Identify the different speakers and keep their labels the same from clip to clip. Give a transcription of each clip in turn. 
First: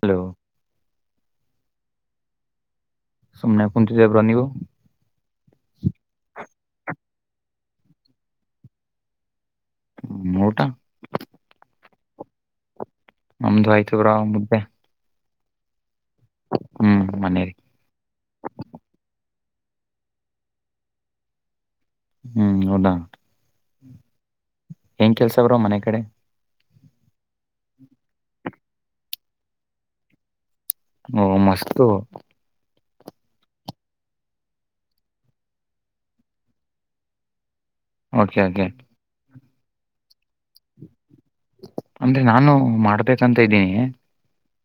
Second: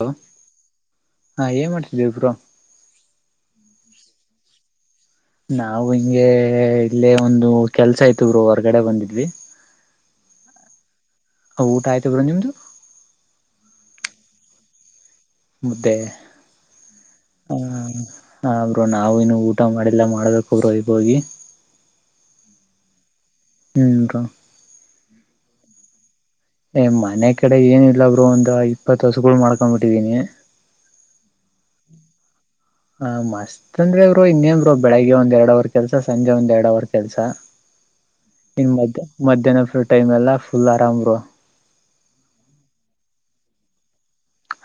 Speaker 1: Hello ಹಾ ಏನ್ ಮಾಡ್ತಿದ್ದೀವಿ ಬ್ರೋ.
Speaker 2: ಸುಮ್ನೆ ಕುಂತಿದ್ದೀವಿ ಬ್ರೋ ನೀವು.
Speaker 1: ನಾವು ಹಿಂಗೆ ಇಲ್ಲೇ ಒಂದು ಕೆಲ್ಸ ಇತ್ತು ಬ್ರೋ ಹೊರ್ಗಡೆ ಬಂದಿದ್ವಿ.
Speaker 2: ಹ್ಮ್ ಊಟ.
Speaker 1: ಊಟ ಆಯ್ತು ಬ್ರೋ ನಿಮ್ದು.
Speaker 2: ನಮ್ದು ಆಯ್ತು ಬ್ರೋ ಮುದ್ದೆ.
Speaker 1: ಮುದ್ದೆ
Speaker 2: ಹ್ಮ್ ಮನೇಲಿ
Speaker 1: ಹಾ ಬ್ರೋ ನಾವು ಇನ್ನು ಊಟ್ ಟ ಮಾಡಿಲ್ಲ ಮಾಡ್ಬೇಕು ಬ್ರೋ ಈಗೋಗಿ.
Speaker 2: ಹ್ಮ್ ಹೌದಾ.
Speaker 1: ಹ್ಞ ರ
Speaker 2: ಹೆಂಗ್ ಕೆಲ್ಸವ್ರರು ಮನೆ ಕಡೆ
Speaker 1: ಏ ಮನೆ ಕಡೆ ಏನು ಇಲ್ಲ ಬ್ರರು ಒಂದ ಇಪ್ಪತ್ ವರ್ಷಗಳು ಮಾಡ್ಕೊ್ಬಿಟ್ಟಿದೀನಿ
Speaker 2: ಓ ಮಸ್ತ
Speaker 1: ಹ ಮತ್ ಅಂದ್ರೆ ಇರು ಇನ್ನೇನ್ರು ಬೆಳಿಗ್ಗೆ ಒಂದ್ ಎರಡ್ ಅವರ್ ಕೆಲ್ಸ ಸಂಜೆ ಒಂದ್ ಎರಡ್ ಅವರ್ ಕೆಲ್ಸ
Speaker 2: ಓಕೆ ಓಕೆ
Speaker 1: ಇನ್ ಮ ಮಧ್ಯಾಹ್ನರು ಟೈಮ್ ಎಲ್ಲಾ ಫುಲ್ ಆರಾಮ್ರು
Speaker 2: ಅಂದ್ರೆ ನಾನು ಮಾಡ್ಬೇಕಂತ ಇದ್ದೀನಿ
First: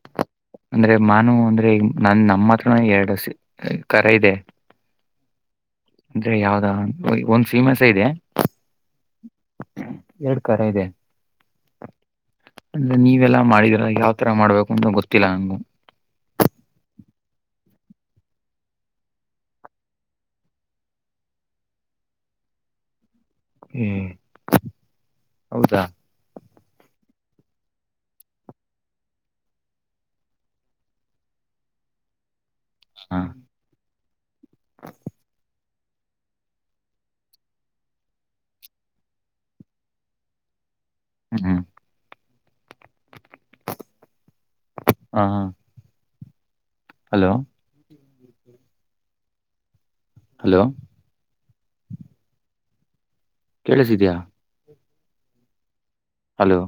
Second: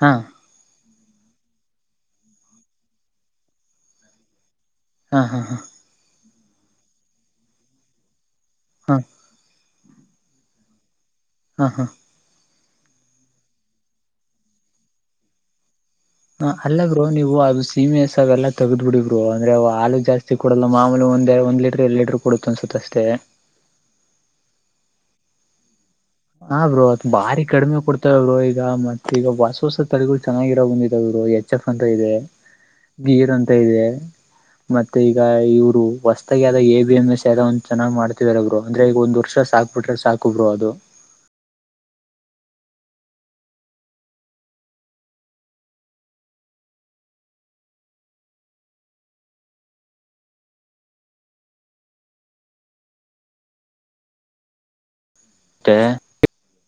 Speaker 1: ಹಾ
Speaker 2: ಅಂದ್ರೆ ಮಾನವ ಅಂದ್ರೆ ನ ನಮ್ಮ ಹತ್ರನ ಎರಡು ಕರ ಇದೆ
Speaker 1: ಹಾ ಹಾ ಹಾ
Speaker 2: ಅಂದ್ರೆ ಯಾವ್ದ ಒಂದ್ ಫೀಮಸ್ ಇದೆ
Speaker 1: ಹಾ
Speaker 2: ಎರಡ್ ಕರ ಇದೆ
Speaker 1: ಹಾ ಹಾ
Speaker 2: ಅಂದ್ರೆ ನೀವೆಲ್ಲಾ ಮಾಡಿದರ ಯಾವ ತರ ಮಾಡ್ಬೇಕು ಅಂತ ಗೊತ್ತಿಲ್ಲ ನಂಗು
Speaker 1: ಹ ಅಲ್ಲ ಗರು ನೀವು ಅದು ಸೀಮೆಸ ಎಲ್ಲ ತಗ್ದ್ ಬಿಡಿಗ್ರು ಅಂದ್ರೆ ಹಾಲು ಜಾಸ್ತಿ ಕೊೂಡಲ್ಲ ಮಾಮೂಲು ಒಂದ ಎ ಒಂದ ಲೀಟರ್ ಎರಡ್ ಲೀಟರ್ ಕೊಡು ಅನ್ಸುತ್ತ ಅಷ್ಟೇ
Speaker 2: ಹ್ಮ್ ಹೌದಾ
Speaker 1: ಹಾ ಬರು ಅತ್ ಬಾರಿ ಕಡಿಮೆ ಕೊಡ್ತಾವ ಅವರು ಈಗ ಮತ್ ಈಗ ಹೊಸ ಹೊಸ ತಡೆಗಳು ಚೆನ್ನಾಗಿರೋ ಬಂದಿದಾವರು ಎಚ್ ಎಫ್ ಅಂತ ಇದೆ
Speaker 2: ಹ
Speaker 1: ಗೀರ್ ಅಂತ ಇದೆ ಮತ್ತೆ ಈಗ ಹೊಸ್ದಾಗಾವ ಎ ಬಿ ಎಂ ಎಸ್ ಯಾವ ಒ್ ಚನ್ನಾಗಿ ಮಾಡ್ತತಿವರರು ಅ್ರ ಈಗ ಒಂದ್ ವರ್ಷ ಸಾಕಕ್ ಬಿಟ್ರೆ ಸಾಕುಬ್ರು ಅದು
Speaker 2: ಹ್ಮ ಹಾ ಹ ಹಲೋ ಹಲೋ ಕೇಳಿಸಿದ್ಯಾ
Speaker 1: ಹ
Speaker 2: ಹಲೋ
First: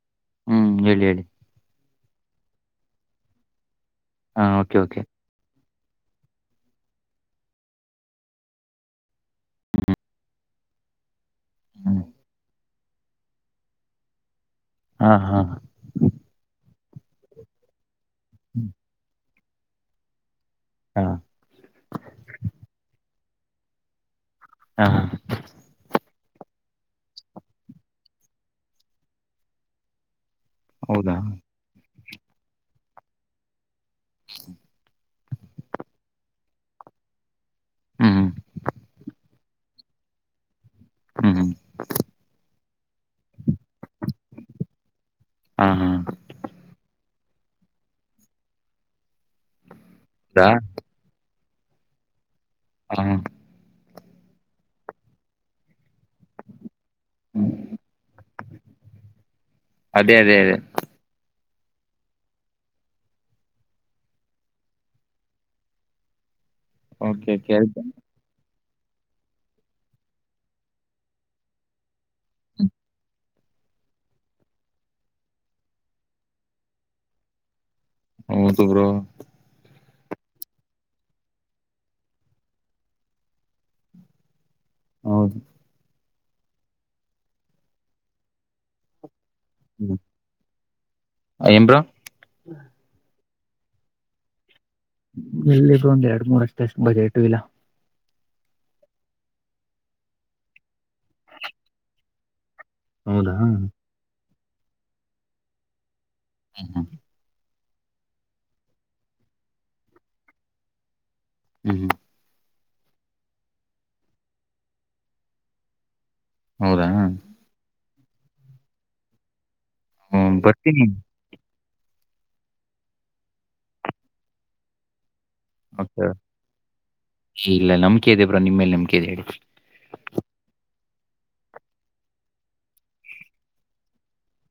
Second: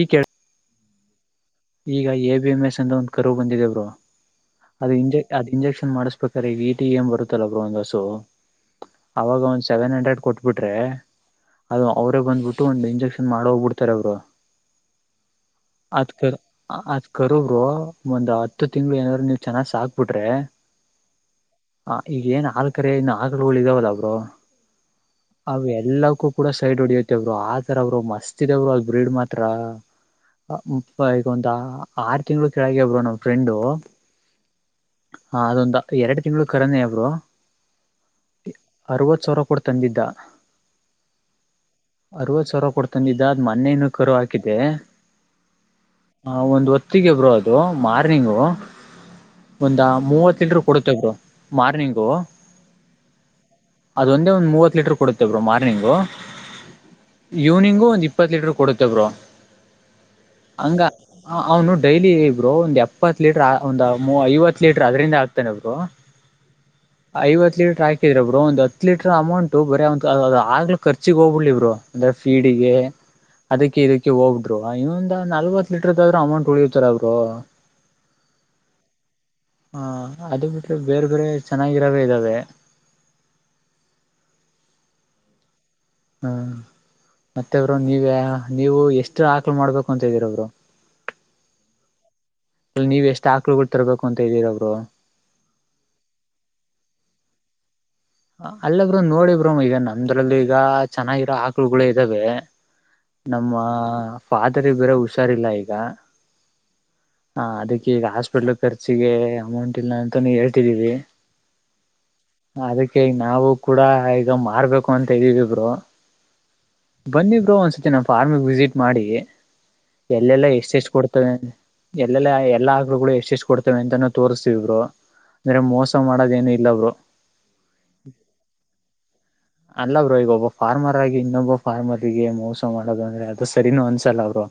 Speaker 1: ಈ ಕ
Speaker 2: ಹ್ಮ್ ಹೇಳಿ ಹೇಳಿ
Speaker 1: ಈಗ ಎ ಬಿ ಎಂ ಎಸ್ ಅಂದ ಒಂದ್ ಕರು ಬಂದಿದೆವರು
Speaker 2: ಹ ಓಕೆ
Speaker 1: ಅದ
Speaker 2: ಓಕೆ
Speaker 1: ಇಂಜೆ ಅದ್ ಇಂಜೆಕ್ಷನ್ ಮಾಡಸ್್ಬೇಕ್ರ ಈಗ ಈಟಿ ಏನ್ ಬರುತ್ತಲ್ಲ ಬ್ರ ಒಂದಸು ಅವಾಗ ಒಂದ್ ಸೆವೆನ್ ಹಂಡ್ರೆಡ್ ಕೊಟ್ಬಿಟ್ರೆ ಅದು
Speaker 2: ಹ್ಮ್
Speaker 1: ಅವರೇ ಬಂದ್ಬಿಟ್ಟು ಒಂದು ಇಂಜೆಕ್ಷನ್ ಮಾಡೋಗ್ಬ ಬಿಡ್ತಾರೆ ಅವರು
Speaker 2: ಹಾ ಹಾ
Speaker 1: ಅದ್ ಕರ್ ಅದ್ ಕರರು ಒಂದ್ ಹತ್ತು ತಿಂಗ್ಳ ಏನಾದ್ರು ನೀವ್ ಚೆನ್ನಾಗ್ ಸಾಕ್ಬಿಟ್ರಿ
Speaker 2: ಹಾ
Speaker 1: ಹ ಈಗ ಏನ್ ಹಾಲ್ ಕರೆ ಇನ್ನು ಆಕಲು ಹುಳ ಇದಾವದಬ್ರು
Speaker 2: ಹಾ
Speaker 1: ಅವ ಎಲ್ಲಕ್ಕೂ ಕೂಡ ಸೈಡ್ ಹೊಡಿಯತಿವರು ಆತರ ಅವರು ಮಸ್ತ್ ಇದವರು ಅದ ಬ್ರೀಡ್ ಮಾತ್ರ
Speaker 2: ಹೌದಾ
Speaker 1: ಈಗ ಒಂದ ಆರು ತಿಂಗಳು ಕೆಳಗೆಬರು ನ್ ಫ್ರೆಂಡು ಹ ಅದೊಂದು ಎರಡು ತಿಂಗಳು ಕರನೇ ಅವರು
Speaker 2: ಹ್ಮ್ ಹ್ಮ್
Speaker 1: ಅರವತ್ ಸಾವಿರ ಕೊಡ್ ತಂದಿದ್ದ
Speaker 2: ಹ್ಮ್ ಹ್ಮ್
Speaker 1: ಅರವತ್ತು ಸಾವಿರ ಕೊಡ್ ೊಂದು ಇದಾದ ಮೊನ್ನೆಯನ್ನು ಕರು ಹಾಕಿದೆ
Speaker 2: ಹಾ ಹಾ
Speaker 1: ಆ ಒಂದು ಒತ್ತು ಹೊತ್ತಿಗೆ ಬರು ಅದು ಮಾರ್ನಿಂಗ್ ಒಂದ
Speaker 2: ಹೌದಾ
Speaker 1: ಮೂವತ್ತಲ್ರು ಕೊಡುತ್ತೆ ಬರು ಮಾರ್ನಿಂಗು
Speaker 2: ಹ
Speaker 1: ಅದೊಂದೇ ಒಂದ್ ಮೂವತ್ ಲೀಟರ್ ಕೊಡುತ್ತೇ ಬರು ಮಾರ್ನಿಂಗು ಇವ್ನಿಂಗು ಒಂದ್ ಇಪ್ಪತ್ತು ಲೀಟರ್ ಕೊಡುತ್ತ ಬರು
Speaker 2: ಅದೇ ಅದೇ ಅದೇ
Speaker 1: ಹಂಗ ಅವನು ಡೈಲಿ ಇಬ್ರು ಒಂದು್ ಎಪ್ಪತ್ತು ಲೀಟರ್ ಒಂದು ಐವತ್ತು ಲೀಟರ್ ಅದರಿಂದ ಆಾಕ್ತಾನ ಒಬ್ರು
Speaker 2: ಓಕೆ
Speaker 1: ಐವತ್ತು
Speaker 2: ಕೇಳ್ತ
Speaker 1: ಲೀಟರ್ ಹಾಕಿದ್ರ ಒಬ್ರು ಒಂದು ಹತ್ತು ಹ ಲೀಟರ್ ಅಮೌಂಟು ಬರ ಆಗ್ಲು ಖರ್ಚಿಗೆ ಹೋಗ್ಬಿಡ್ಲಿ ಇವರು ಅಂದ್ರೆ ಫೀಡಿಗೆ ಅದಕ್ಕೆ ಇದಕ್ಕೆ ಹೋಗಿದ್ರು ಇನ್ನೊಂದ ನಲ್ವತ್ ಲೀಟರ್ದ ಆದ್ರರು ಅಮೌಂಟ್ ಉಳಿಯತಾರ ಅವರು
Speaker 2: ಹೌದ ಬ್ರೋ
Speaker 1: ಹಾ ಅದು ಬಿಟ್ರೆ ಬೇರೆ ಬೇರೆ ಚೆನ್ನಾಗಿರಾವೇ ಇದ್ದಾವೆ [inaudible]
Speaker 2: ಹೌದು
Speaker 1: ಹ್ಮ ಮತ್ತೆಬ್ರು ನೀವ ನೀವು ಎಷ್ಟು ಇಷ್ಟ ಆಕಲ್ ಮಾಡ್ಬೇಕು
Speaker 2: ಹ್ಮ್
Speaker 1: ಅಂತಿದೀರಬ್ರೋ
Speaker 2: ಏನ್ ಬ್ರೋ
Speaker 1: ಅ ನೀವು ಎಷ್ಟು ಆಕಳುಗಳು ತರಬೇಕು ಅಂತ ಇದ್ದೀರ ಅವರು
Speaker 2: ಎಲ್ಲಿಗೂ ಒಂದ್ ಎರಡ್ ಮೂರ್ಷ್ಟ ಅಷ್ಟು ಬಜೆಟು ಇಲ್ಲ
Speaker 1: ಅಲ್ಲ ಬ್ರೋ ನೋಡಿಬ್ರರು ಈಗ ನಮ್ದ್ರಲ್ಲಿ ಈಗ ಚೆನ್ನಾಗಿರೋ ಆಕ್ಳಗಳಗಳು ಇದ್ದಾವೆ
Speaker 2: ಹೌದಾ ಹ್ಮ್
Speaker 1: ನಮ್ಮ ಫಾದರ್ ಬೇರ ಹುಷಾರಿಲ್ಲ ಈಗ
Speaker 2: ಹಾ ಹಾ
Speaker 1: ಹ ಅದಕ್ಕೆ ಈಗ ಹಾಸ್ಪಿಟ್ಲ್ ಖರ್ಚಿಗೆ ಅಮೌಂಟ್ ಇಲ್ಲ ಅಂತಾನ ಹೇಳ್ತಿದೀವಿ
Speaker 2: [inaudible]
Speaker 1: ಅದಕ್ಕೆ ಈ ನಾವು ಕೂಡ ಈಗ ಮಾರ್ಬೇಕು ಅಂತ ಇದ್ದಿವವಿ ಬ್ರೋ
Speaker 2: ಹೌದಾ
Speaker 1: ಬಂದಿಬ್ರು ಒಂದ್ಸತಿ ನಮ್ಮ ಫಾರ್ಮಗೆ ವಿಸಿಟ್ ಮಾಡಿ
Speaker 2: ಹ್ಮ್
Speaker 1: ಎಲ್ಲೆಲ್ಲಾ ಎಷ್ಟು
Speaker 2: ಬರ್ತೀನಿ
Speaker 1: ಎಷ್ಟು ಕೊಡ್ತದೆ ಎಲ್ಲೆಲ್ಲಾ ಎಲ್ಲಾ ಆಕಳುಗಳು ಎಷ್ಟ್ ಎಷ್ಟು ಕೊಡ್ತವೆ ಅಂತಾನೂ ತೋರ್ಸ್ತವಿಬ್ರೋ ಇದರಾಗ್ ಮೋಸ
Speaker 2: ಓಕೆ.
Speaker 1: ಮಾಡದ ಏನು ಇಲ್ಲವರು
Speaker 2: ಇಲ್ಲ ನಂಬಿಕೆ ಇದೆ ಬ್ರೋ ನಿಮ್ಮ ಮೇಲೆ ನಂಬಿಕೆ ಇದೆ ಹೇಳಿ
Speaker 1: ಅಲ್ಲ ಬ್ರೋ ಈವಗ ಒಬ್ಬ ಫಾರ್ಮರ್ ಾಗಿ ಇನ್ನೊಬ್ಬ ಫಾರ್ಮರ್ರಿಗೆ ಮೋಸ ಮಾಡೋದು ಅಂದ್ರೆ ಅದು ಸರಿನೂ ಅನ್ಸಲ್ಲ ಅವ್ರು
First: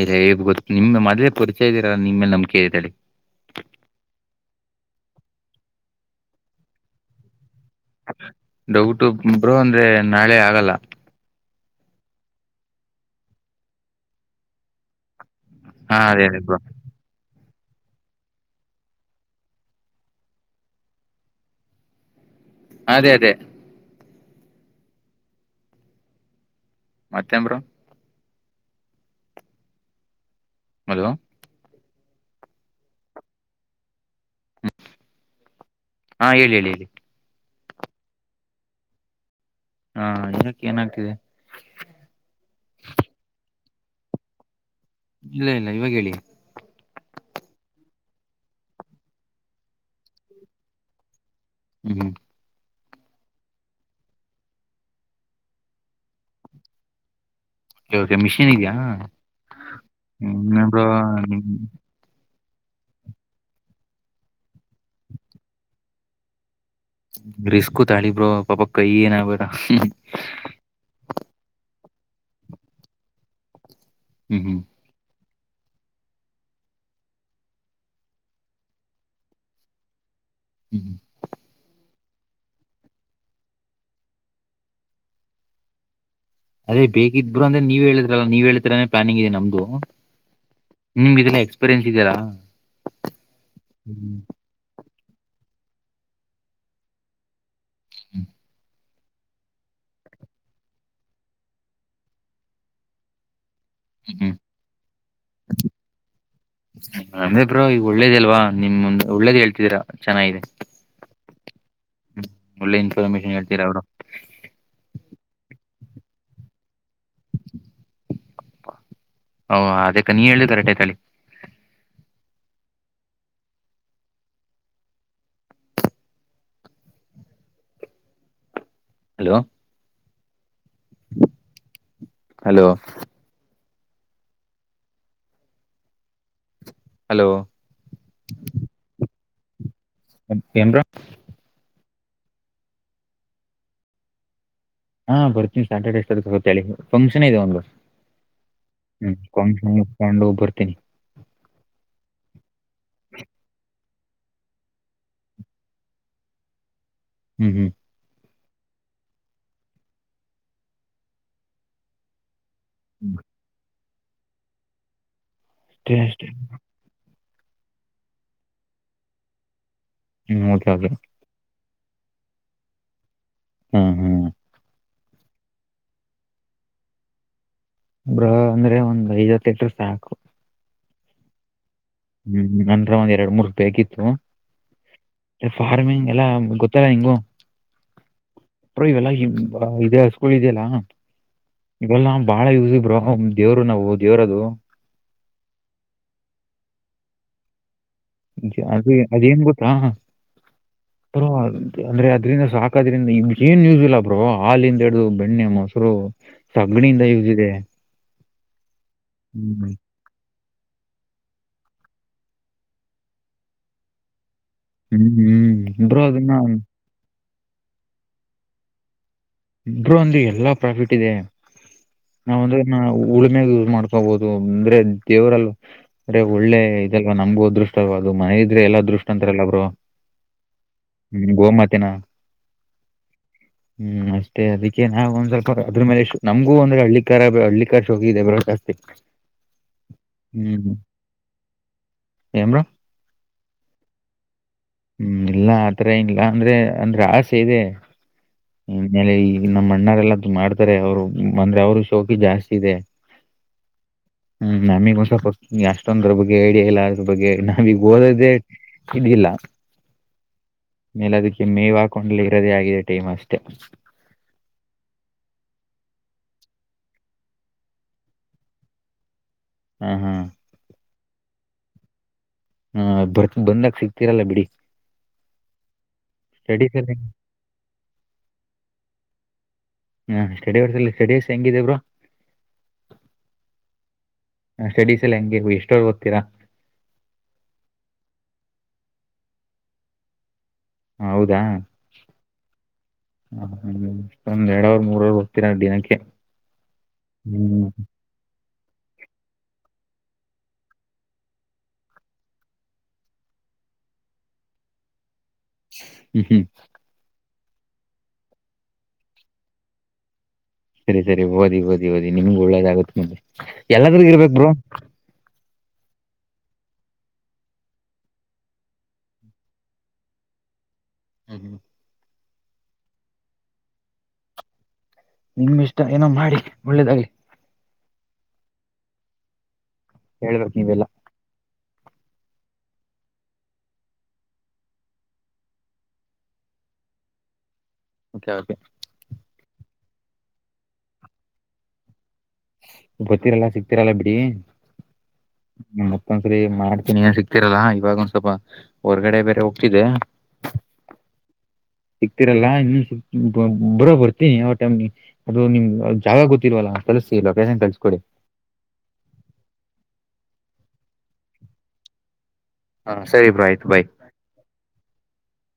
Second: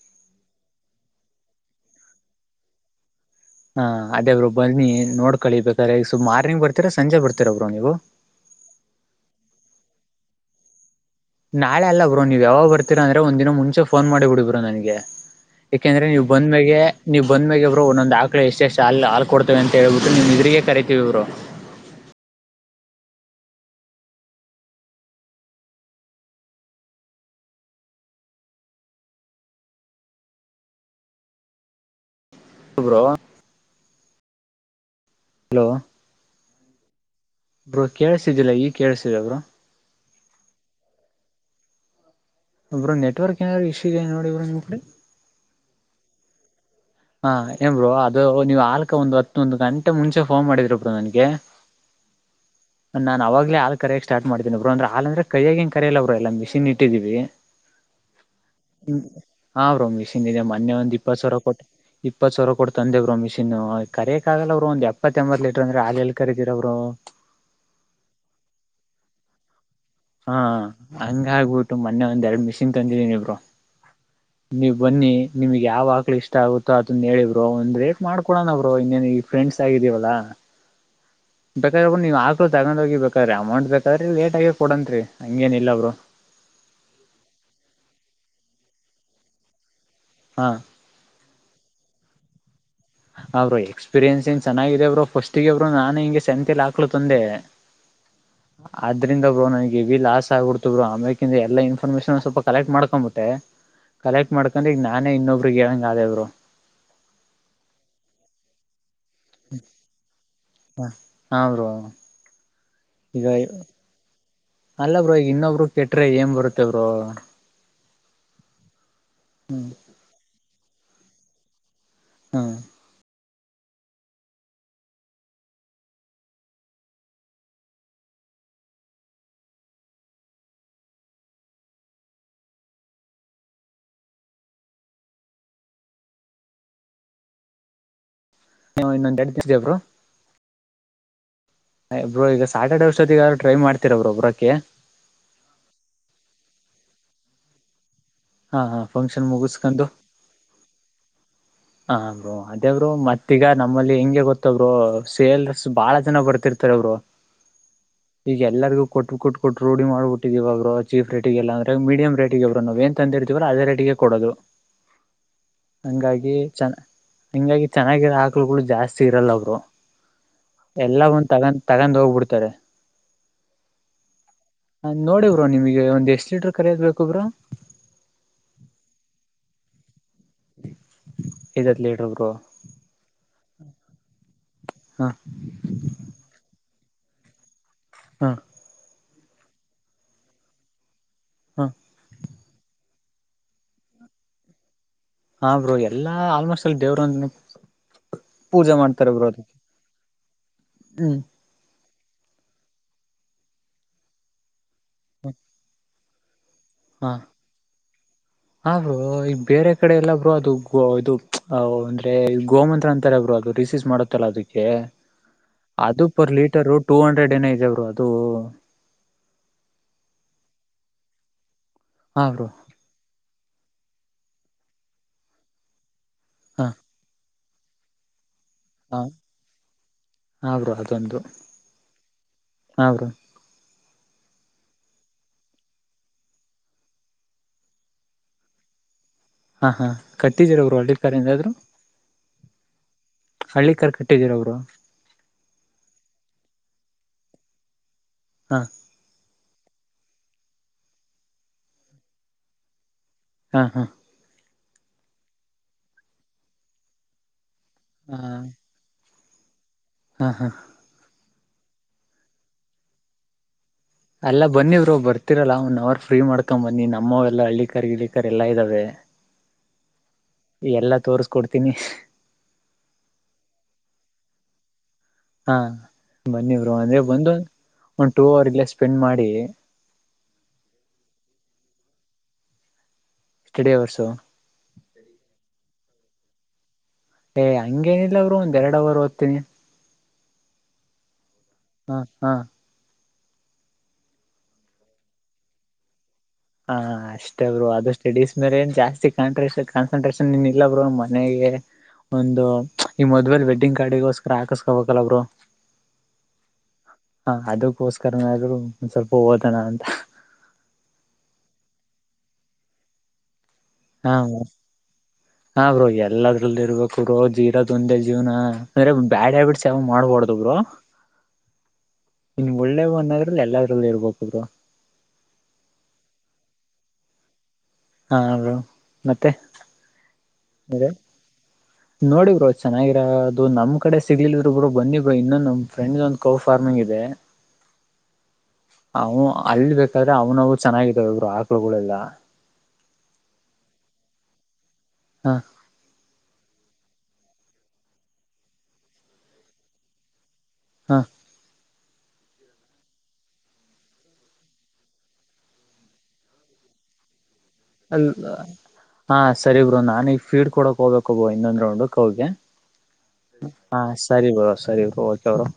Speaker 2: ಇಲ್ಲ ಈಗ ಗೊತ್ತು ನಿಮ್ಮ ಮೊದ್ೇ ಪರಿಚಯ ಇದೀರ ನಿಮ್ಮೇಲ್ ನಂಬಿಕೆ ಇದಲ್ಲಿ
Speaker 1: ಹಾ ಅದೇ ಬ್ರೋ ಬನ್ನಿ ನೋಡ್ ಕಳಿಬೇಕಾದ್ರ ಈಗ ಸ ಮಾರ್ನಿಂಗ್ ಬರ್ತೀರ ಸಂಜೆ ಬರ್ತರ ಒಬ್ರು
Speaker 2: ದೌಡ್ಟ್ಟು ಬ್ರೋ ಅಂದ್ರೆ ನಾಳೆ ಆಗಲ್ಲ
Speaker 1: ನಾಳೆ ಅಲ್ಲ ಬ್ರೋ ನೀವು ಯಾವಾಗ ಬರ್ತೀರಾ ಅಂದ್ರೆ ಒಂದ ದಿನ ಮುಂಚೆ ಫೋನ್ ಮಾಡಿಬ ಬಿಡಿ ಬ್ರೋ ನನಗೆ
Speaker 2: ಹಾ
Speaker 1: ಯಾಕೆಂದ್ರೆ
Speaker 2: ಅದೇ
Speaker 1: ನೀವು್
Speaker 2: ಅದೇ ಬ್ರೋ
Speaker 1: ಬಂದ್ಮ್ಯೆ ನೀವು ಬಂದ ಮೇಾಗ ಬ್ರೋ ಒಂದೊಂದು ಆಾಳಡೆ ಎಷ್ಟು ಹಾ ಹಾಲು ಕೊಡ್ತವೆ ಅಂತ ಹೇಳ್ಬಿಟ್ಟು ನೀವು ಇದ್ರರಿಗೆ ಕರಿತೀವಿ ಇರು [inaudible]
Speaker 2: ಅದೇ ಅದೇ ಮತ್ತೆನಾ ಬ್ರೋ ಹಲೋ
Speaker 1: ಬ್ರೋ ಹಲೋ
Speaker 2: ಹಾ ಹೇಳಿ ಹೇಳಿ ಹೇಳಿ
Speaker 1: ಬ್ರೋ ಕೇಳಸಿದಿಲ್ಲ ಈ ಕೇಳಸಿದ್ರರು
Speaker 2: ಹಾ ಇದಕ್ಕೆ ಏನಾಗ್ತಿದೆ
Speaker 1: ಬ್ರೋ ನೆಟ್ವರ್ಕ್ ಏನಾರರು ಇಶ್ ಇದೆ ನೋಡಿ ಬ್ರೋ ನಿಮ್ ಕಡೆ
Speaker 2: ಇಲ್ಲ ಇಲ್ಲ ಇವಾಗ ಹೇಳಿ
Speaker 1: ಹಾ ಏನ್ರು ಅದು ನೀವು್ ಅಲ್ಕ ಒಂದು ಹತ್ತುೊಂದು ಗಂಟೆ ಮುಂಚೆ ಫೋನ್ ಮಾಡಿದ್ರರು ಬ್ರ ನನ್ಗೆ
Speaker 2: [inaudible]
Speaker 1: ನಾನ್ ಅವಾಗಲೇ ಹಾ ಕರಯಾಗ ಸ್ಟಾರ್ಟ ಮಾಡತೀನಿ ಬ್ರರು ಅ್ರ ಹಾ ಅಂದ್ರೆ ಕಯಾಗ ಂಗ ಕಯಲ್ಲ ಬ್ರರು ಎಲ್ಲ ಮಿಷನ್ ಇಟ್ಟಿದೀವಿ
Speaker 2: ಓಕೆ ಮಿಷಿನ್ ಇದೆಯಾ
Speaker 1: ಹಾ ಬ್ರೋ ಮಿಸಿನಯಿದೆ
Speaker 2: ಹ್ಮ
Speaker 1: ಮೊನ್ನೆ
Speaker 2: ಬ್ರೋ
Speaker 1: ಒಂದ್ ಇಪ್ಪತ್ತು ಸಾವಿರ ಕೊಟ್ಟ ಇಪ್ಪತ್ತು ಸಾವಿರ ಕೊಡ ತಂದೆವರು ಮಿಸಿನ್ ಕರಿಕ ಆಾಗಲ್ಲ ಅವರುಬ್ರೋ ಎಪ್ಪತ್ತ ಎಂಬತ್ ಲೀಟರ್ ಅಂದ್ರೆ ಹಾಲ ಎ ಕರೀರು
Speaker 2: ರಿಸ್ಕ್ು ತಾಳಿಬ್ರರು ಪಾಪಕ್ ಕೈ ಏನ ಆಗ್ಬೇಡ
Speaker 1: ಹಾ ಹಂಗ ಆಗ್ಬಿಟ್ಟು ಮೊನ್ನೆ ಒಂದ್ ಎರಡು ಮಿಷಿನ್ ತಂದಿದೀನಿಬ್ರೋ
Speaker 2: ಹ್ಮ್
Speaker 1: ನೀವು ಬನ್ನಿ ನಿಮಗೆ ಯಾವ ಆಕ್ಳ ಇಷ್ಟ ಆಗುತ್ತೋ ಅದನ್ನ ಹೇಳಬರು ಒಂದ್ ರೇಟ್ ಮಾಡ್ಕೊೋಣ ಬರು ಇನ್ನೇನು ಈ ಫ್ರೆಂಡ್ಸ್ ಆಗಿದೀವಲ್ಲಾ
Speaker 2: ಹ್ಮ್
Speaker 1: ಬೇಕಾದ್ರ ಒಬ್ಬರು ನೀವ್ ಆಕ್ಲು ತಗೊಂಡ್ ಹೋಗಿ ಬೇಕಾದ್ರೆ ಅಮೌಂಟ್ ಬೇಕಾದ್ರಿ ಲೇಟ್ ಆಗಿ ಕೊಡಂತ್ರಿ ಹಂಗೇನಿಲ್ಲ ಬ್ರೋ
Speaker 2: ಅದೇ ಬೇಕಿದ್ರು ಅಂದ್ರೆ ನೀವೇ ಹೇಳಿದ್ರಲ್ಲ ನೀವ ಹೇಳ್ತರನೆ ಪಲಾನಿಂಗ್ ಇದೆ ನಮ್ದು
Speaker 1: ಹಾ
Speaker 2: ನಿಮ್ ಇಲ್ಲ ಎಕ್ಸ್ಪೀರಿಯನ್ಸ್ ಇದ್ದೀರಾ
Speaker 1: ಅವರು ಎಕ್ಸ್ಪೀರಿಯೆನ್ಸ್ ಏನ್ ಚೆನ್ನಾಗಾಗಿದೆ ಬ್ರೋ ಫಸ್ಟ್ಗ ಇಂಗೆ ನಾನು ಹಿಂಗೆ ಸಂತಲ್ ಆಕ್ಲು ತಂದೆ
Speaker 2: ಹ್ಮ
Speaker 1: ಅದ್ರಿಂದ ಬ್ರೋ ನನ್ಗೆವಿ ಲಾಸ್ ಆಗ್ಬಿಡ್ತು ಬ್ರೋ ಆಮ್ಯಕಿಂದ ಎಲ್ಲಾ ಇನ್ಫಾರ್ಮೇಶನ್ ಸ್ವಲ್ಪ ಕಲೆಕ್ಟ್ ಮಾಡ್ಕೊಂಬಬಟ್ಟೆ ಕಲೆಕ್ಟ್ ಮಾಡ್ಕೊಂಡೆ ಈಗ ನಾನೇ ಇನ್ನೊಬ್ರಗ್ ಹೇಳಂಗೇಬ್ರು
Speaker 2: ಅಂದ್ರೆ ಬ್ರೋ ಈಗ ಒಳ್ಳೇದ ಅಲ್ವಾ ನಿಮ್ ಮುಂದ್ ಒಳ್ಳೇದ್ ಹೇಳ್ತಿದೀರಾ ಚೆನ್ನಾಗಿದೆ
Speaker 1: ಹಾ ಬ್ರೋ
Speaker 2: ಹ್ಮ ಒಳ್ಳೆ
Speaker 1: ಈಗ
Speaker 2: ಇನ್ಫಾರ್ಮೇಶನ್ ಹೇಳ್ತೀರ ಬ್ರೋ
Speaker 1: ಅಲ್ಲ ಬ್ರೋ ಈಗ ಇನ್ನೊಬ್ರು ಕೆಟ್ರ ಏನ್ ಬರುತ್ತೇ ಬ್ರೋ
Speaker 2: ಹ ಅದಕ್ಕ ನೀ ಹೇಳುದು ಕರೆಟೈತಳಿ
Speaker 1: ಹಾ
Speaker 2: ಹಲೋ ಹಲೋ ಹಲೋ
Speaker 1: ಹ ಇನ್ನೊಂದು ನೆಟ್ ಇದಿಯಾ ಬ್ರೋ
Speaker 2: ಎನ ಬ್ರೋ
Speaker 1: ಬ್ರೋ ಈಗ ಸಾ್ಯಾಟರ್ಡೆ ವಷ್ಟೊತ್ತಗ ಟ್ರೈ ಮಾಡ್ತಿರಬ್್ರರು ಒಬ್ರಕ್ಕೆ
Speaker 2: ಹಾ ಬರ್ತೀನಿ ಸ್ಯಾಟರ್ಡೆ ಎಷ್ಟ ಗತೇಳ ಹೇಳಿ ಫಂಕ್ಷನ್ ಇದೆ ಒಂದು
Speaker 1: ಹಾ ಹಾ
Speaker 2: ಹ್ಮ್
Speaker 1: ಫಂಕ್ಷನ್
Speaker 2: ಕಕೊಂಡು ಹೋಗ ಬರ್ತೀನಿ
Speaker 1: ಹ ಬ್ರೋ ಅದೇ ಬ್ರೋ ಮತ್ತೀಗ ನಮ್ಮಲ್ಲಿ ಇ ಹೆಂಗೆ ಗೊತ್ತ ಬ್ರೋ ಸೇಲ್ಸ್ ಬಹಳ ಜನ ಬರ್ತಿರ್ತಾರ ಅವಬ್ರು
Speaker 2: ಹ್ಮ್ ಹ್ಮ್
Speaker 1: ಈಗ ಎಲ್ಲರಿಗೂ ಕೊಟ್ಟ ಕೊಟ್ಟು ಕೊಟ್ಟ ರೂಡಿ ಮಾಡಿಬಿಟ್ಟಿದ್ವಾಗರು ಚೀಫ ರೇಟಿಗೆ ಎಲ್ಲ ಅ್ರೆೀಡಿಯಂ ರೇಟ್ ನ ಏನ್
Speaker 2: ಹ್ಮ್
Speaker 1: ತಂದ ಇರ್ತೀವ್ರ ಅದೇ ರೇಟಿಗೆ ಕೊಡೋದು
Speaker 2: ಬೆಸ್ಟ್
Speaker 1: ಹಂಗಾಗಿ ಚ ಹಿಂಗಾಗಿ ಚೆನ್ನಾಗಿರೋ ಹಾಕ್ಲ್ಗಳು ಜಾಸ್ತಿ ಇರಲ್ಲ ಬ್ರೋ
Speaker 2: ಹ್ಮ್ ಓಕೆ ಓಕೆ
Speaker 1: ಎಲ್ಲ ಒಂದ ತಗ ತಗೊಂಡ್ ಹೋಗ್ಬಿಡ್ತಾರೆ
Speaker 2: ಹ್ಮ್ ಹ್ಮ್
Speaker 1: ನೋಡಿ ಬ್ರೋ ನಿಮಗೆ ಒಂದ್ ಎಷ್ಟ್ ಲೀಟ್ರ ಕರಯೋಕ ಬೇಕ ಬ್ರೋ
Speaker 2: ಬ್ರೋ ಅಂದ್ರೆ ಒಂದ್ ಐವತ್ತೆಟರು ಸಾಕು
Speaker 1: [unintelligible] ಬ್ರೋ
Speaker 2: ಹ್ಮ್ ನಂದ್ರ ಒಂದ್ ಎರಡ್ ಮೂರ್ೂಪಿಗಿತ್ತು
Speaker 1: ಹ
Speaker 2: ಫಾರ್ಮಿಂಗ್ ಎಲ್ಲ ಗೊ ಇತ್ತಲ್ಲ ಹಿಂಗು
Speaker 1: ಹ
Speaker 2: ಅ ಇವೆಲ್ಲ ಇ ಸ್ಕೂಲ್ ಇದೆಯಲ್ಲ
Speaker 1: ಹ
Speaker 2: ಇವೆಲ್ಲಾ ಬಾಳ ಯೂಸ ಬ್ರೋ ದೇವರು ನಾವು ದೇವ್ರದು
Speaker 1: ಹಾ ಬ್ರೋ ಎಲ್ಲಾ ಆಲ್ಮೋಸ್ಟ್ ಎಲ್ಲಿ ದೇವರು ಒಂದ ಪೂಜೆ
Speaker 2: ಅದೇ
Speaker 1: ಮಾಡ್ತಾರೆ ಬ್ರೋ
Speaker 2: ಅದೇನ್
Speaker 1: ಅದಕ್ಕೆ
Speaker 2: ಗೊತ್ತಾ
Speaker 1: ಹ್ಮ್
Speaker 2: ಬ್ರೋ ಅಂದ್ರೆ ಅದ್ರಿಂದ ಸಾಕದ್ರಿಂದ ಇ ಏನ್ಯೂಸ್ ಇಲ್ಲ ಬ್ರೋ ಹಾಲಿಂದ ಹಿಡ್ದು ಬೆಣ್ಣೆ ಮೊಸರು ಸಗಣಿಯಿಂದ
Speaker 1: ಹಾ
Speaker 2: ಯೂಸ್ ಇದೆ
Speaker 1: ಆದರು ಈ
Speaker 2: ಹ್ಮ್
Speaker 1: ಬೇರೆ ಕಡೆ ಎಲ್ಲ ಬ್ರೋ ಅದು ಗೋ ಇದು್ ಅಂದ್ರೆ ಗೋಮಮೂತ್ರ ಅಂತಾರೆ ಬ್ರೋ ಅದು ರಿಸೀವ್ ಮಾಡತ್ತಲ್ಲ ಅದ
Speaker 2: ಹ್ಮ್ ಹ್ಮ್ ಬ್ರೋ
Speaker 1: ಅದು ಪರ್
Speaker 2: ಅದನ್ನ
Speaker 1: ಲೀಟರ್ ಟೂ ಹಂಡ್ರೆಡ್ ಏನ ಇದೆವರು ಅದು
Speaker 2: ಬ್ರೋ ಒಂದು ಎಲ್ಲಾ ಪ್ರಾಫಿಟ್ ಇದೆ
Speaker 1: ಹಾ
Speaker 2: ನಾವ
Speaker 1: ಬ್ರೋ
Speaker 2: ಒಂದ್ರ ಉಳುಮ್ಯಾಗ ಮಾಡ್ಕೋಬಹುದು ಅಂದ್ರೆ ದೇವ್ರಲ್ಲ ಅಂದ್ರೆ ಒಳ್ಳೆ
Speaker 1: ಹಾ
Speaker 2: ಇದಲ್ವಾ ನಮ್ಗೂ ಅದೃಷ್ಟ ಅದು ಮನೆ ಇದ್ರೆ ಎಲ್ಲ
Speaker 1: ಹಾ
Speaker 2: ದೃಷ್ಟ ಅಂತಾರಲ್ಲ ಬ್ರೋ ಹ್ಮ್ ಗೋಮಾತಿನ
Speaker 1: ಹ್ ಬ್ರೋ
Speaker 2: ಹ್ಮ್ ಅಷ್ಟೇ ಅದಕ್ಕೆ ನಾವು ಒಂದ್ ಸ್ವಲ್ಪ ಅದ್ರ ಮೇಲೆ ನಮಗೂ ವೊಂದ್ ್ರೆ ಹಳ್ಳಿ ಕ ಹಳ್ಳಿ ಕಾರ್ ಶೋಗಿ ಇದೆ ಬ್ರೋ ಜಾಸ್ತಿ
Speaker 1: ಹಾ ಹಾ ಕಟ್ಟಿದರ
Speaker 2: ಹ್ಮ್
Speaker 1: ಬ್ರೋ ಹಳ್ಳಿ ಕಡೆ ಏನಾದ್ರು
Speaker 2: ಏನ್ ಬ್ರೋ ಹ್ಮ್ ಇಲ್ಲ ಆತರ ಏನಿಲ್ಲ ಅಂದ್ರೆ ಅಂದ್ರೆ ಆಸೆ ಇದೆ
Speaker 1: ಹಾ
Speaker 2: ಇಮೇಲೆ ಈ ನಮ್ಮ ಅಣ್ಣಾರೆ ಎಲ್ಲ್ದು ಮಾಡ್ತಾರೆ ಅವ್ರು ಬಂದ್ರೆ ಅವ್ರ ಶೋಕಿ ಜಾಸ್ತಿ ಇದೆ
Speaker 1: ಹಾ ಹಾ
Speaker 2: ಹ್ಮ್ ನಮಿಗ ಒಸಪಷ್ಟೊಂದ್ರ ಬಗ್ ಐಡಿಯಾ ಇಲ್ಲ ಅದ್ರ ಬಗ್ಗೆ ನೀಗ ಓದದೇ ಇದಿಲ್ಲ
Speaker 1: ಹಾ ಹಾ
Speaker 2: ನೀವ್ ಹಾಕೊಂಡ್ ಇರೋದೇ ಆಗಿದೆ ಟೈಮ್ ಅಷ್ಟೇ
Speaker 1: ಅಲ್ಲ ಬನ್ನಿ ಬ್ರೋ ಬರ್ತಿರಲ್ಲಾ ಒನ್ ಅವರ್ ಫ್ರೀ ಮಾಡ್ಕೊಂಡ್ ಬನ್ನಿ ನಮ್ಮ ಎಲ್ಲ ಹಳ್ಳಿಿಕಾರ್ ಗಿಳಿಕಾರ್ ಎಲ್ಲಾ ಇದ್ದಾವೆ
Speaker 2: ಹ ಹಾ
Speaker 1: ಎಲ್ಲಾ ತೋಸ್ಕೊಡ್ತೀನಿ
Speaker 2: ಹಾ ಬರ್ತ್ ಬಂದಾಗ ಸಿಕ್ತರಲ್ಲ ಬಿಡಿ
Speaker 1: ಹಾ ಬನ್ನಿವರು
Speaker 2: ಸ್ಟಡೀಸ್ ಎಲ್ಲ
Speaker 1: ಅಂದ್ರೆ ಬಂದು ಒಂದ ಟೂ ಅವರ್ ಇಲ್ಲ ಸ್ಪೆಂಡ್ ಮಾಡಿ
Speaker 2: ಹಾ ಸ್ಟಡಿ ಬರ್ತಲ್ಲ ಸ್ಟಡಸ್ ಹೆಂಗಿದೇ ಬ್ರೋ
Speaker 1: ಸ್ಟಡಿ ಅವರ್ಸು
Speaker 2: ಸ್ಟಡೀಸ್ ಎಲ್ಲ ಹೆಂಗೆ ಎಷ್ಟೋರ್ ಹೋಗ್ತೀರಾ
Speaker 1: ಏ ಹಂಗೇನಿಲ್ಲ ಬ್ರೋ ಒಂದ್ ಎರಡು ಅವರು ಓದ್ತೀನಿ
Speaker 2: ಹ ಹೌದು
Speaker 1: ಹ್ಮ್ ಹ್ಮ್
Speaker 2: ಹ ಅಷ್ಟೊಂದ್ ಎರಡ್ ಅವರ್ ಮೂರವರ್ ಹೋಗ್ತೀರ ದಿನಕ್ಕೆ
Speaker 1: ಹಾ ಅಷ್ಟ
Speaker 2: ಹ್ಮ್
Speaker 1: ಬ್ರೋ ಅದು ಸ್ಟಡೀಸ್ ಮೇಲೆ ಏನ್ ಜಾಸ್ತಿ ಕಂಟ್ರೆಸನ್ ಕಾಣ ಕಾಂಟ್ರೆಸನ್ ಇಲ್ಲ ಬ್ರೋ ಮನೆಗೆ ಒಂದು ಈ ಮದ್ವೆೇಲ್ ವೆಡ್ಡಿಂಗ್ ಕಾರ್ಡಿಗೋಸ್ಕರ ಹಾಕಸ್ಕೋಬೇಕಲ್ಲ ಬ್ರೋ
Speaker 2: ಹ್ಮ್ ಹ್ಮ್
Speaker 1: ಹಾ ಅದಕ್ಕೋಸ್ಕರನಾದ್ರರು ಒಂದ್ ಸ್ವಲ್ಪ ಓತಣ ಅಂತ
Speaker 2: ಸರಿ ಸರಿ ಓದಿ ಓದಿ ಓದಿ ನಿಮ್ಗು ಒಳ್ಳೇದ ಆಾಗತ್ ಮಂದೆ ಎಲ್ಲಾದ್ರಗ
Speaker 1: ಹ
Speaker 2: ಇರ್ಬೇಕೂ ಬ್ರೋ
Speaker 1: ಹಾ ಬ್ರೋ ಎಲ್ಲದ್ರಲ್ಲಿ ಇರ್ಬೇಕೂ ಬ್ರೋ ಜೀರಾ ದೊಂದೆ ಜೀವನ ಅಂದ್ರೆ ಬ್ಯಾಡ್ ಹ್ಯಾಬಿಟ್ಸ್ ಯಾವ ಮಾಡ್ಬಾರದು ಬ್ರೋ
Speaker 2: ಹ್ಮ ಹ್ಮ
Speaker 1: ನಿನ್ ಒಳ್ಳೇ ಅನ್ನದ್ರಲ್ಲಿ ಎಲ್ಲದ್ರಲ್ಲಿ ಇರ್ಬೇಕು ಬ್ರೋ
Speaker 2: ನಿಮ ಇಷ್ಟ ಏನೋ ಮಾಡಿ ಒಳ್ಳೇದಾಗಲಿ
Speaker 1: ಹಾ ಮತ್ತೆ
Speaker 2: ಹೇಳ್ಬೇಕು ನೀವೆಲ್ಲಾ
Speaker 1: ಬೇರೆ ನೋಡಿ ಬ್ರೋ ಚೆನ್ನಾಗಿರ ಅದು ನಮ್ ಕಡೆ ಸಿಗ್ಲಲ್ಿದರು ಬನ್ನಿ ಬ್ರೋ ಬರು ಇನ್ನ ನಮ್ ಫ್ರಂಡ್ ಒಂದ್ ಕೌಫ ಾರ್್ಮಿಂಗ್ ಇದೆ
Speaker 2: ಕೆ ಓಕೆ
Speaker 1: ಅವ ಅಲ್ಲಿ ಬೇಕಾದ್ರೆ ಅವ್ನವು ಚೆನ್ನಾಗಿದಾವ ಇಬ್ರು ಆಕ್ಳಗಳಗಳುಲ್ಲ
Speaker 2: ಗೊತ್ತರಲ್ಲ ಸಿಗ್ತಿರಲ್ಲ ಬಿಡಿ
Speaker 1: ಹ
Speaker 2: ಮತ್ತೊ ರಿ ಮಾಡ್ತೀನಿ ಏನ್ ಸಿಕ್ತಿರಲ್ಲ ಇವಾಗ ಒಂದ ಸ್ವಲ್ಪ ಹೊರ್ಗಡೆ ಬೇರೆ ಹೋಗ್ತಿದ್ದೆ
Speaker 1: ಹಾ
Speaker 2: ಸಿಕ್ತಿರಲ್ಲ ಇನ್ನು ಸಿ ಬರ ಬರ್ತಿ ಯಾವ ಟೈಮ್ ಅದು ನಿಮ್ ಜಾಗ ಗೊತ್ತಿಿಲ್ಲ ದವ್ಲ ಕಳಸ
Speaker 1: ಅಲ್ಲ ಹ ಸರಿ ಬರು ನಾ ಈಗ ಫೀಡ್ ಕೊಡಕ್ ಹೋಗಬೇಕಬ್ಬೋ ಇನ್ನೊಂದ್ ರೌಂಡ್ ಕ ಅವಗೆ
Speaker 2: ಹಾ ಸರಿ ಬ್ರೋ ಆಯ್ತು ಬಾಯ್.
Speaker 1: ಹಾ ಸರಿ ಬ್ರೋ ಸರಿ ಬ ಓಕೆರು